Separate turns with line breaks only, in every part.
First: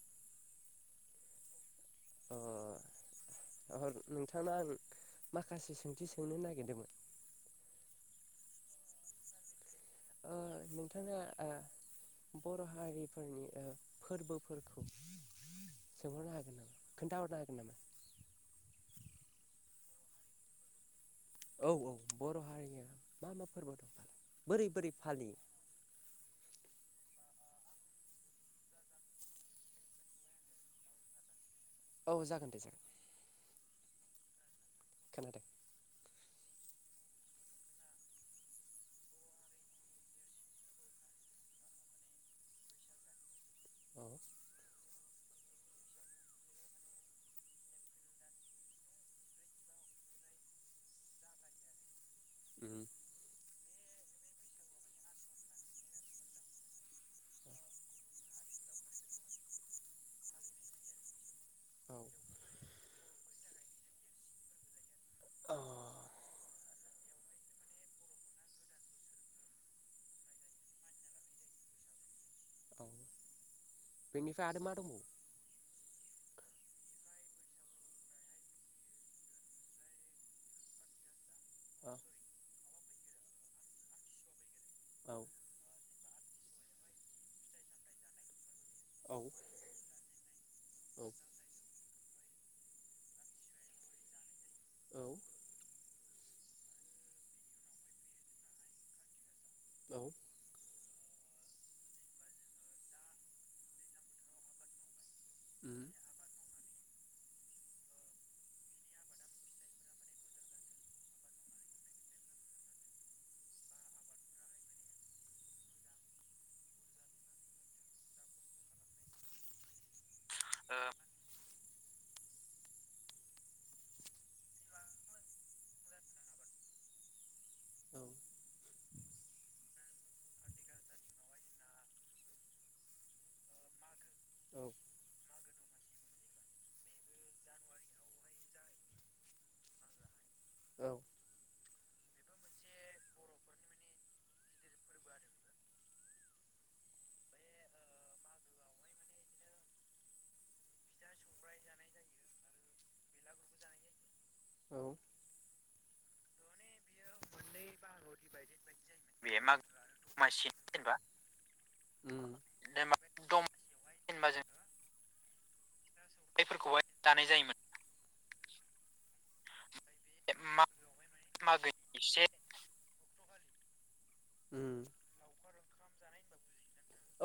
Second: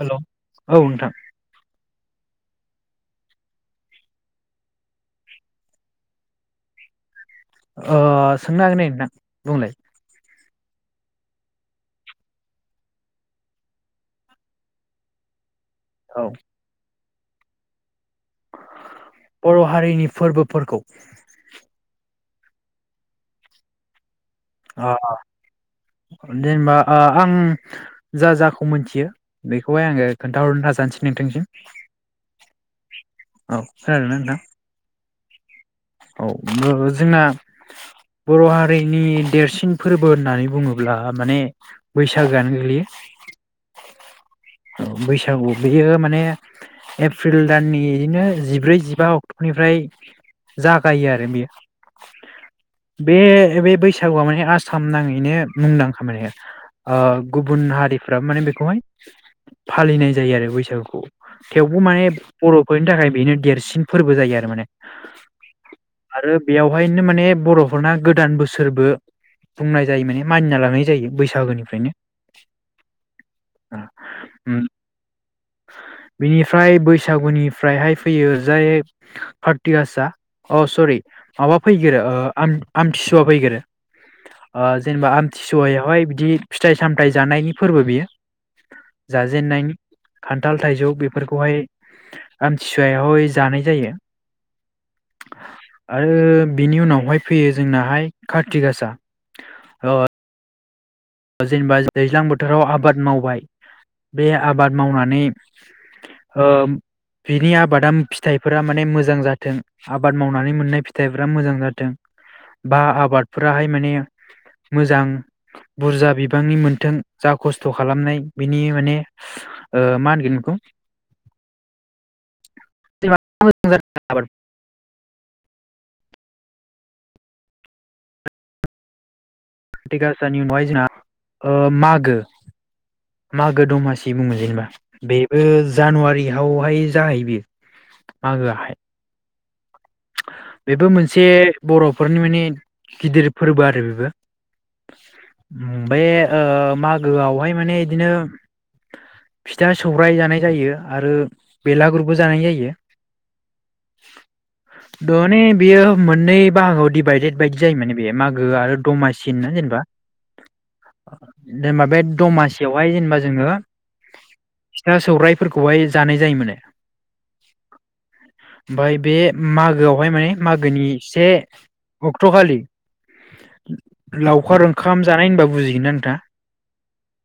Hello औ नोंथां
ओ ओ नोंथांनाव आं माखासे सोंथि सोंनो नागिरदोंमोन।
सोंनो हागोन नै नोंथा बुंलाय
ओ नोंथाङा ओ बर' हारिफोरनि ओ फोरबोफोरखौ
औ
सोहरनो हागोन नामा? खोन्थाहरनो हागोन नामा?
बर' हारिनि फोरबोफोरखौ
औ औ बर' हारिनिया मा मा फोरबो दंखालाय
अ दे ओमबा ओ आं जा जाखौ मोनथियो बेखौहाय आङो खोन्थाहरनो नाजानोसै नोंथांसिम।
औ जागोन दे जागोन।
औ खोनादोंना नोंथां?
खानादों
औ जोंना बर' हारिनि देरसिन फोरबो होननानै बुङोब्ला माने बैसागोआनो गोग्लैयो।
औ
बैसागु बेयो माने एप्रिल दाननि नो बिदिनो जिब्रै जिबा अक्ट'निफ्राय जागायो आरो बेयो बे बे बैसागुआ माने आसाम नाङैनो मुंदांखा माने ओ गुबुन हारिफ्राबो माने बेखौहाय फालिनाय जायो आरो बैसागुखौ थेवबो माने बर'फोरनि थाखाय बेनो देरसिन फोरबो जायो आरो माने। आरो बेयावहायनो माने बर'फोरना गोदान बोसोरबो बुंनाय जायो माने मानिना लानाय जायो बैसागोनिफ्रायनो ओ उम
[inaudible]
बिनिफ्राय बैसागुनिफ्रायहाय फैयो जाय काति गासा अ सरि माबा फैग्रोयो ओ आमथिसुवा फैगोरो ओ जेनेबा आमथिसुवायावहाय बिदि बिदि फिथाइ सामथायाइ जानायनि फोरबो बियो जाजेनन्नायनि खान्थाल थाइजौ बेफोरखौहाय आमथिसुवायावहाय जानाय जायो। आरो बिनि उनावहाय फैयो जोंनाहाय कार्तिक गासा आरो जेनेबा दैज्लां बोथोराव आबाद मावबाय बे आबाद मावनानै ओ बिनि आबादा फिथाइफोरा माने मोजां जाथों आबाद मावनानै मोननाय फिथाइफोरा मोजां जाथों बा आबादफोराहाय माने मोजां बुरजा बिबांनि मोन्थों जा खस्थ' खालामनाय बिनि माने ओ मा होनगोन बेखौ? [inaudible] कारतिक गासानि उनावहाय जोंना ओ मागो मागो दमासि बुङो जेनेबा बे ओ जानुवारियावहाय जाहै बेयो मागो हाय बेबो मोनसे बर'फोरनि माने गिदिर फोरबो आरो बेबो ओमफ्राय ओ मागोआवहाय माने बिदिनो फिथा सौरायाइ जानाय जायो। आरो बेलागुरबो जानाय जायो। दन बियो मोननै बाहागोआव दिडभाइडेड बायदि जायो माने बे मोखो आरो दमासि
बे माग
जेनेबा
दमासि जेनेबा
जेनेबा बे दमासियावहाय जेनेबा जोङो
दमासि जेनेबा जों
फिथा सौराइ फोरखौहाय जानाय जायोमोन
फिथाइफोरखौहाय जानाय जायोमोन
ओमफ्राय बे मागो मागोआवहाय माने
मा
मागोनि से
मागोनि से
अक्ट'खालि लावखार ओंखाम जानाय होनबा बुजि दिन आनथा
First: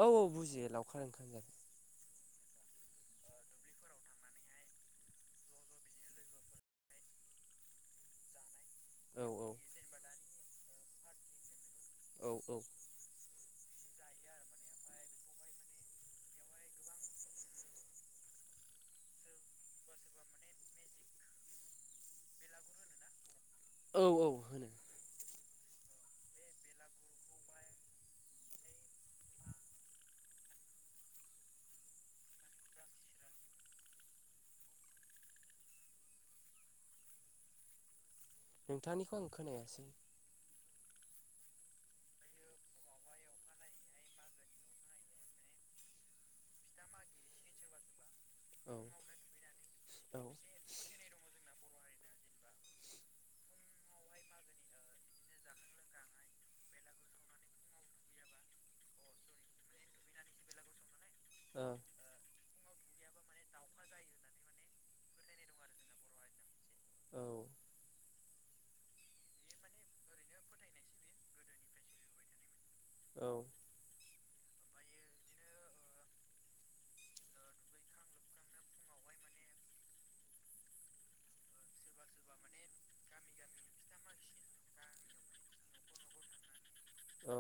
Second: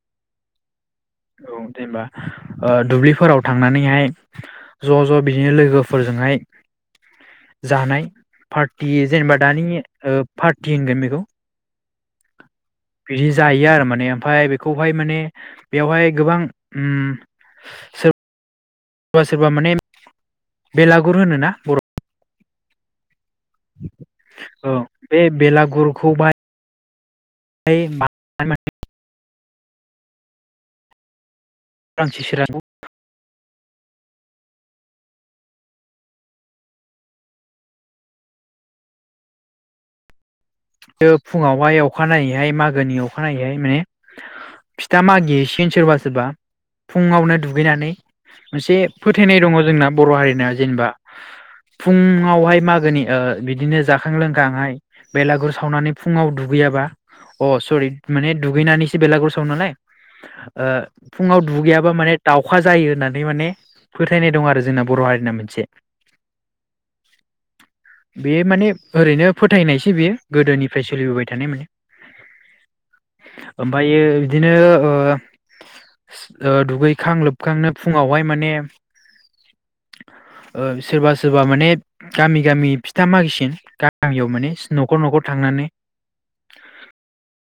औ औ बुजियो लावखार ओंखाम
औ
जानाय
जेनेबा ओ दुब्लिफोराव थांनानैहाय ज' ज' बिदिनो लोगोफोरजोंहाय जानाय पार्टि जेनेबा दानि ओ पार ति होनगोन बेखौ बिदि जायो आरो माने बे ओमफ्राय बेखौहाय माने बेयावहाय गोबां उम सोरबा सोरबा माने बेलागुर होनोना बर' औ बे बेलागुरखौ बाय [inaudible] हाय [inaudible] रां से सोरा [inaudible]
नोंथांनिखौ आं खोनायासै‌।
[inaudible] फुङावहाय अखानायैहाय मागोनि अखानायैहाय माने फिथा मागिसिन सोरबा सोरबा फुङावनो दुगैनानै। मोनसे फोथायनाय दङ जोंना बर' हारिनि जेनेबा फुङावहाय मागोनि ओ बिदिनो जाखां लोंखांहाय बेलागुर सावनानै फुङाव दुगैयाबा अ सरि माने दुगैनानैसो बेलागुर सावनोलाय ओ। फुङाव दुगैयाबा माने दाउ अखा जायो होननानै माने फोथायनाय दं आरो जोंना बर' हारिना मोनसे।
[inaudible]
बे माने ओरैनो फोथायनायसो बियो। गोदोनिफ्राय सोलिबोबाय थानाय माने‌। ओमफायो बिदिनो ओ ओ दुगैखां लोबखांनो फुङावहाय माने ओ सोरबा सोरबा माने गामि गामि फिथा मागिसिन गामियाव माने न'ख न'र थांनानै।
औ।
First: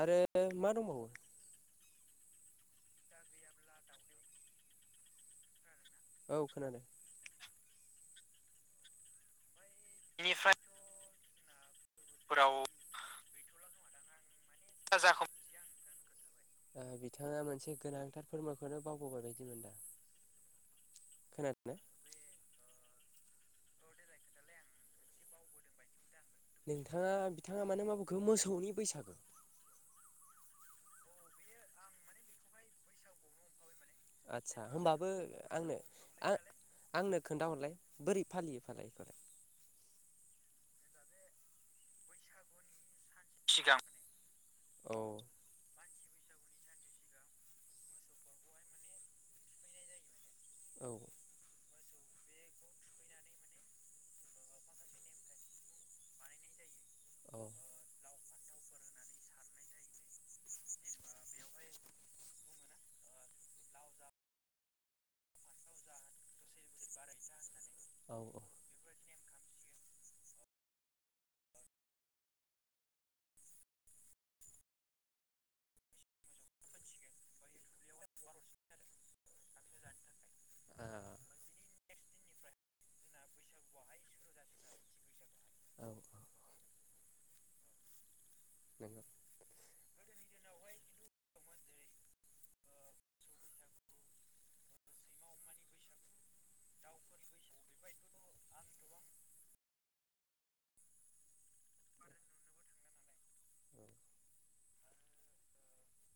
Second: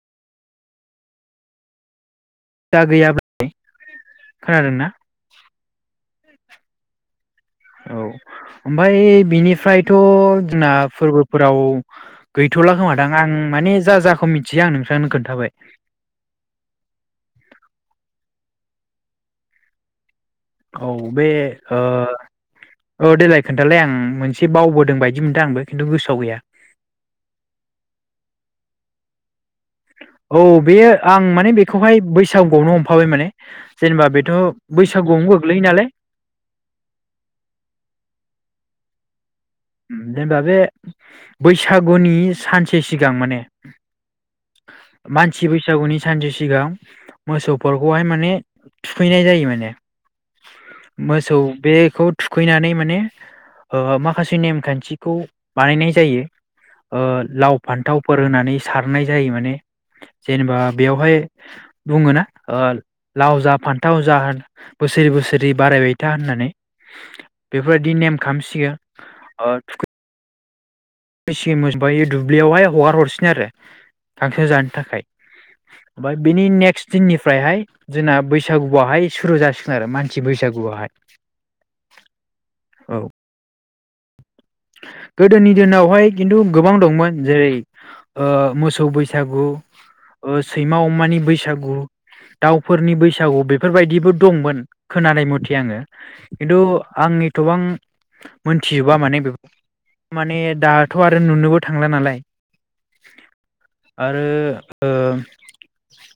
आरो मा दंबावो
दा गैया [inaudible] खोनादोंना?
औ खोनादों।
औ ओमफाय बिनिफ्राय थ'
निफ्राय
जोंना फोरबो फोराव
फोराव
गैथ'ला खोमादां आं माने जा जाखौ मि
जा जाखौ ओ बिथाङा मोनसे गोनां थार फोरमानखौनो बावबोबाय बादि मोनदां।
औ बे ओ औ देलाय खोन्थालाय आं मोनसे बावबोदों बायदि मोनदों आंबो खिन्थु गोसो
नोंथाङा बिथाङा माने मा बुंखो मोसौनि बैसागो
औ बेयो आं माने बेखौहाय बैसागुआवनो हमफाबाय माने। जेनेबा बेथ'
आदसा होमबाबो
बैसागुआवनो गोग्लैयो
आंनो
नालाय
आं आंनो खोन्थाहरलाय बोरै फालियो फालाय?
ओम जेनेबा बे बैसागुनि सानसे सि सिगां माने
सिगां
मानसि बैसागुनि सानसे सिगां मोसौफोरखौहाय माने थुखैनाय जायो माने मोसौ बेखौ थुखैनानै माने ओ माखासे से नेमखान्थिखौ बानायनाय जायो ओ लाव फान्थावफोर होनानै सारनाय जायो माने जेनेबा बेवहाय बुङोना ओ लाव जा फान्थाव जा बोसोरै बोसोरै बारायबाय था होननानै। बेफोरबायदि नेम खामसि‌यो ओ थुखै मेसे मोजबाय दुब्लियावहाय हगार हरसिनो आरो गांसो जानो थाखाय ओमफाय बेनि नेक्स्ट दिननिफ्रायहाय जोंना बैसागुआहाय सुरु जासिगोन आरो मानसि बैसागुआहाय औ। गोदोनि दिनावहाय खिन्थु गोबां दंमोन जेरै ओ मोसौ बैसागु ओ सैमा अमानि बैसागु दाउफोरनि बैसागु बेफोरबायदिबो दंमोन खोनानाय मथे आङो खिन्थु आं एथ'बां मोनथिजोबा माने बे माने दाथ' आरो नुनोबो थांला नालाय आरो ओ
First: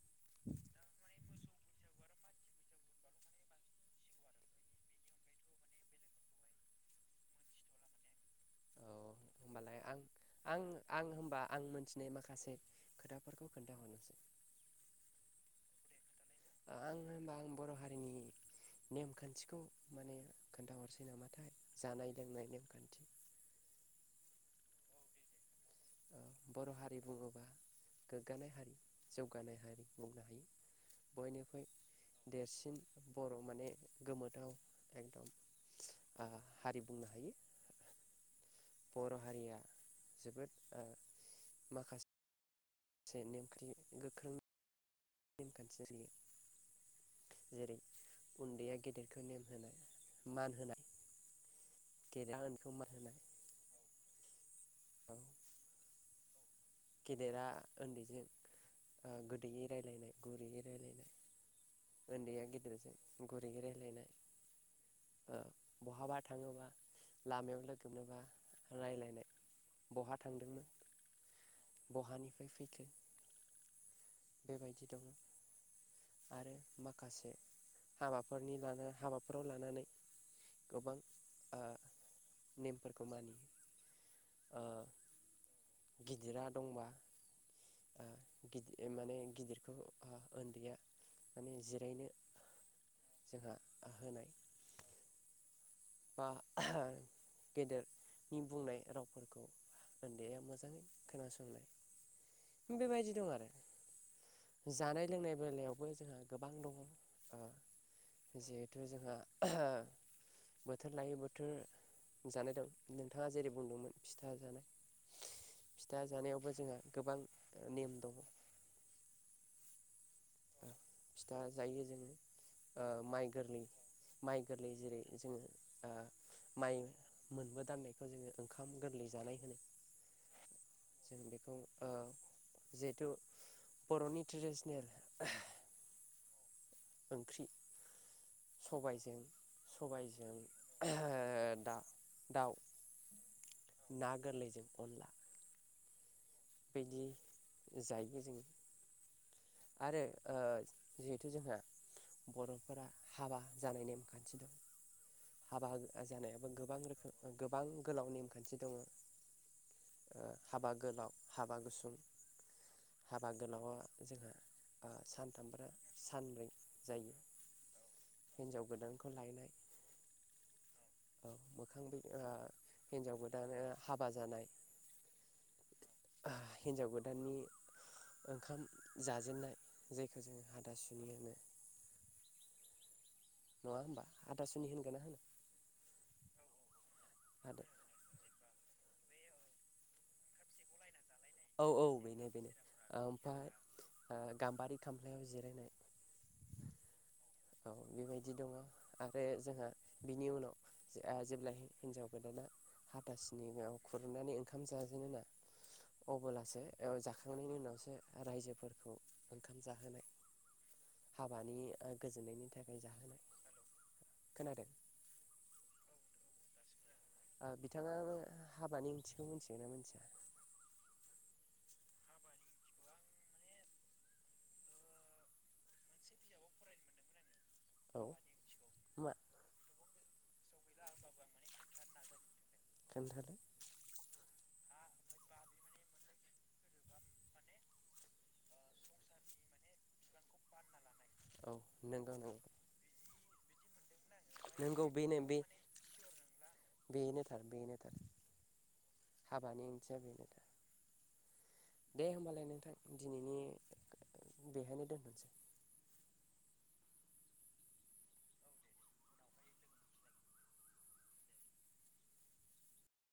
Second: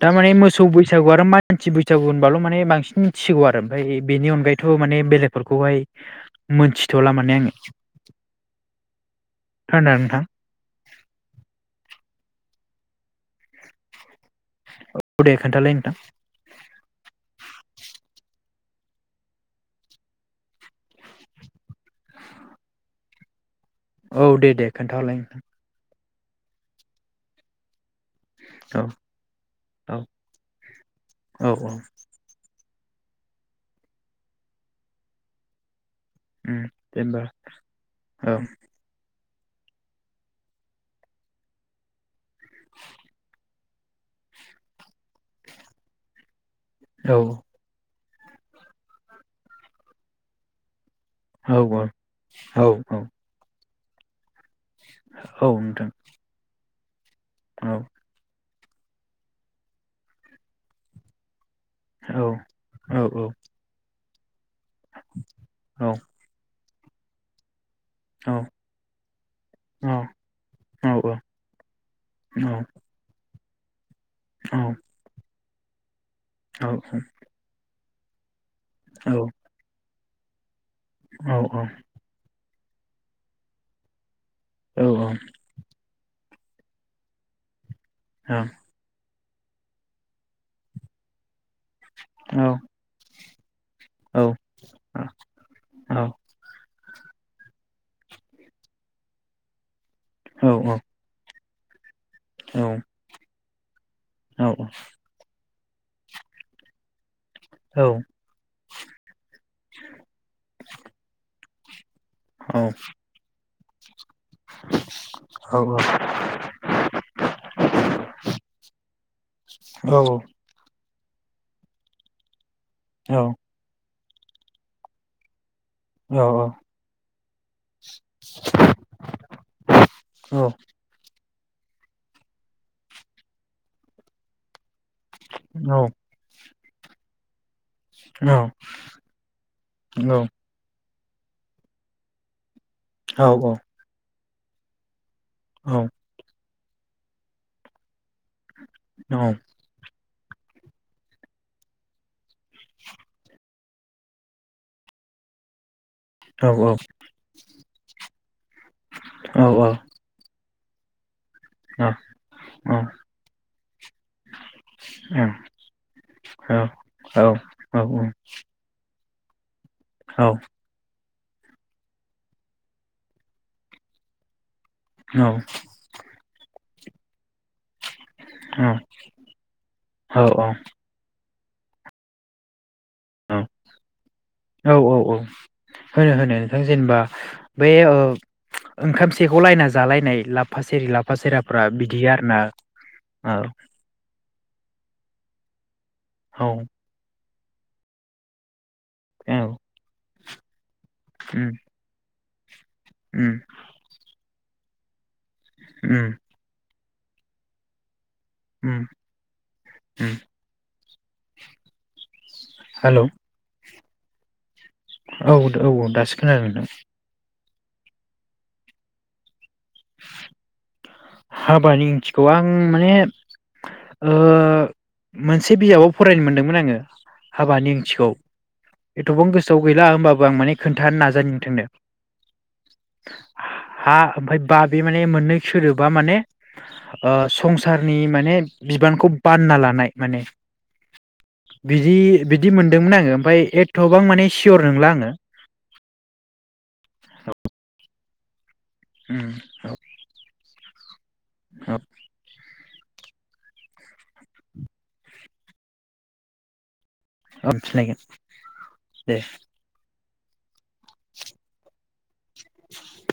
दामानि मोसौ बैसागु आरो माय मानसि बैसागु होनबाल' माने बांसिन मिथिसिगौ आरो ओमफाय बेनि अनगायैथ' माने बेलेगफोरखौहाय मोनथिथ'ला माने आङो। [unintelligible]
होमबालाय आं
खोनादों नोंथां
आं आं होमबा आं मोनथिनाय माखासे माखासे खोथाफोरखौ खोन्थाहरनोसै।
औ दे खोन्थालाय नोंथां।
आं होनबा आं बर' हारिनि नेमखान्थिखौ माने खोन्थाहरसै नामाथाय जानाय लोंनाय नेमखान्थि।
औ दे दे खोन्थाहरलाय नोंथां।
बर' हारि बुङोबा गोग्गानाय हारि
औ
जौगानाय हारि बुंनो हायो
औ
बयनिख्रुइ देरसिन बर' माने गोमोथाव एकदम
ओम जेनेबा औ
बर' हारिया जोबोद माखासे से नेमखान्थि गोख्रों [unintelligible]
औ
उन्दैया गेदेरखौ नेम होनाय मान होनाय
औ औ औ औ नोंथां
गेदेरा
औ
उन्दैजों गोदैयै रायज्लायनाय गुरैयै रायज्लायनाय
औ
उन्दैया गेदेरजों
औ
गुरै रायज्लायनाय बहाबा थाङोबा लामायाव
औ
रायज्लायनाय
औ औ
बहा थांदोंमोन
औ
बहानिफ्राय फैखो
औ
बेबायदि दङ आरो
औ
माखासे हा बा न'खरनि लानो
औ
हाबाफोराव लानानै गोबां
औ
[unintelligible]
औ औ
गिदिरा दंबा गिद माने गिदिरखौ उन्दैया माने जिरायनो जोंहा होनाय। बा गेदेरनि बुंनाय रावफोरखौ। उन्दैया मोजाङै खोनासंनाय बेबायदि दं आरो जानाय लोंनाय बेलायाव। बेवबो जोंहा गोबां दङ। जिहेथु जोंहा। बोथोर लायो। बिदि जानाय दं नोंथाङा जेरै [unintelligible] फिथा जानाय फिथा जानायावबो जोंहा गोबां नेम दङ।
औ औ
फिथा जायो जोङो। ओ माइ गोरलै। माइ गोरलै जेरै जोङो।
औ
माइ मोनबो दांनायखौ जोङो ओंखाम गोरलै जानाय होनो
औ
जों बेखौ जिहेथु बर'नि ट्रेडिसनेल।
औ
ओंख्रि
औ औ
दा दाउ
औ औ
ना गोरलैजों खनला
औ
बायदि जायो। [unintelligible] आरो ओ जिहेथु जोंहा बर'फोरा हाबा जानाय नेमखान्थि दं हाबा जानायाबो गोबां रोखोम गोबां गोलाव नेमखान्थि दं।
औ औ
हाबा गोलाव हाबा गुसुं। हाबा गोलावा जोंहा सानथामबा सानब्रै जायो। हिनजाव गोदान खौ लायनाय,
औ।
औ मोखां बि ओ हिनजाव गोदानो हाबा जानाय,
औ।
हिनजाव गोदाननि ओंखाम जाजेनन्नाय जायखौ जोङो हाथा सुनि होनो।
औ औ औ औ होनो होनो। नों जेनोबा बे ओ ओंखामसेखौ लायना जालायनाय लाफा सेरि लाफा सेराफ्रा
औ-औ
बिदि
बेनो
आरोना
बेनो
औ
ओमफ्राय ओ गाम्बारि खामफ्लायाव जि [inaudible]
औ
औ बेबायदि दङ आरो
औ
जोंहा बिनि उनाव ओ जेब्ला
उम
हिनजाव गोदान
उम
हाथासुनियाव खुरनानै ओंखाम जाजेनो ना
उम
अबोलासो औ जाखांनायनि उनावसो
उम
रायजोफोरखौ ओंखाम जाहोनाय
उम
हाबानि ओ गोजोननायनि
हेल'
खोनादों?
औ-औ-औ दासो खोनादों नोंथां।
बिथाङा हाबानि ओंथिखौ मिथिगोन ना मिथिया?
हाबानि ओंथिखौ आं माने ओ मोनसे बिजाबाव फरायनो मोनदोंमोन आङो हाबानि ओंथिखौ एथ'बां गोसोआव गैला होम बां मानि खोन्थानो नाजायो नोंथांनो हा ओमफ्राय बा बे माने मोननै सोदोब बा माने ओ संसारनि माने बिबानखौ बानना लानाय माने। बिदि बिदि मोनदोंमोन आङो बै एथ गोबां माने सियर नंला आङो
बेनोथार बेनोथार
उम
हाबाानि
औ
ओंथिया बेनो दा दे होमबालाय नोंथां दिनैनि बेहायनो दोनथसै
हाब सिनायगोन दे [inaudible]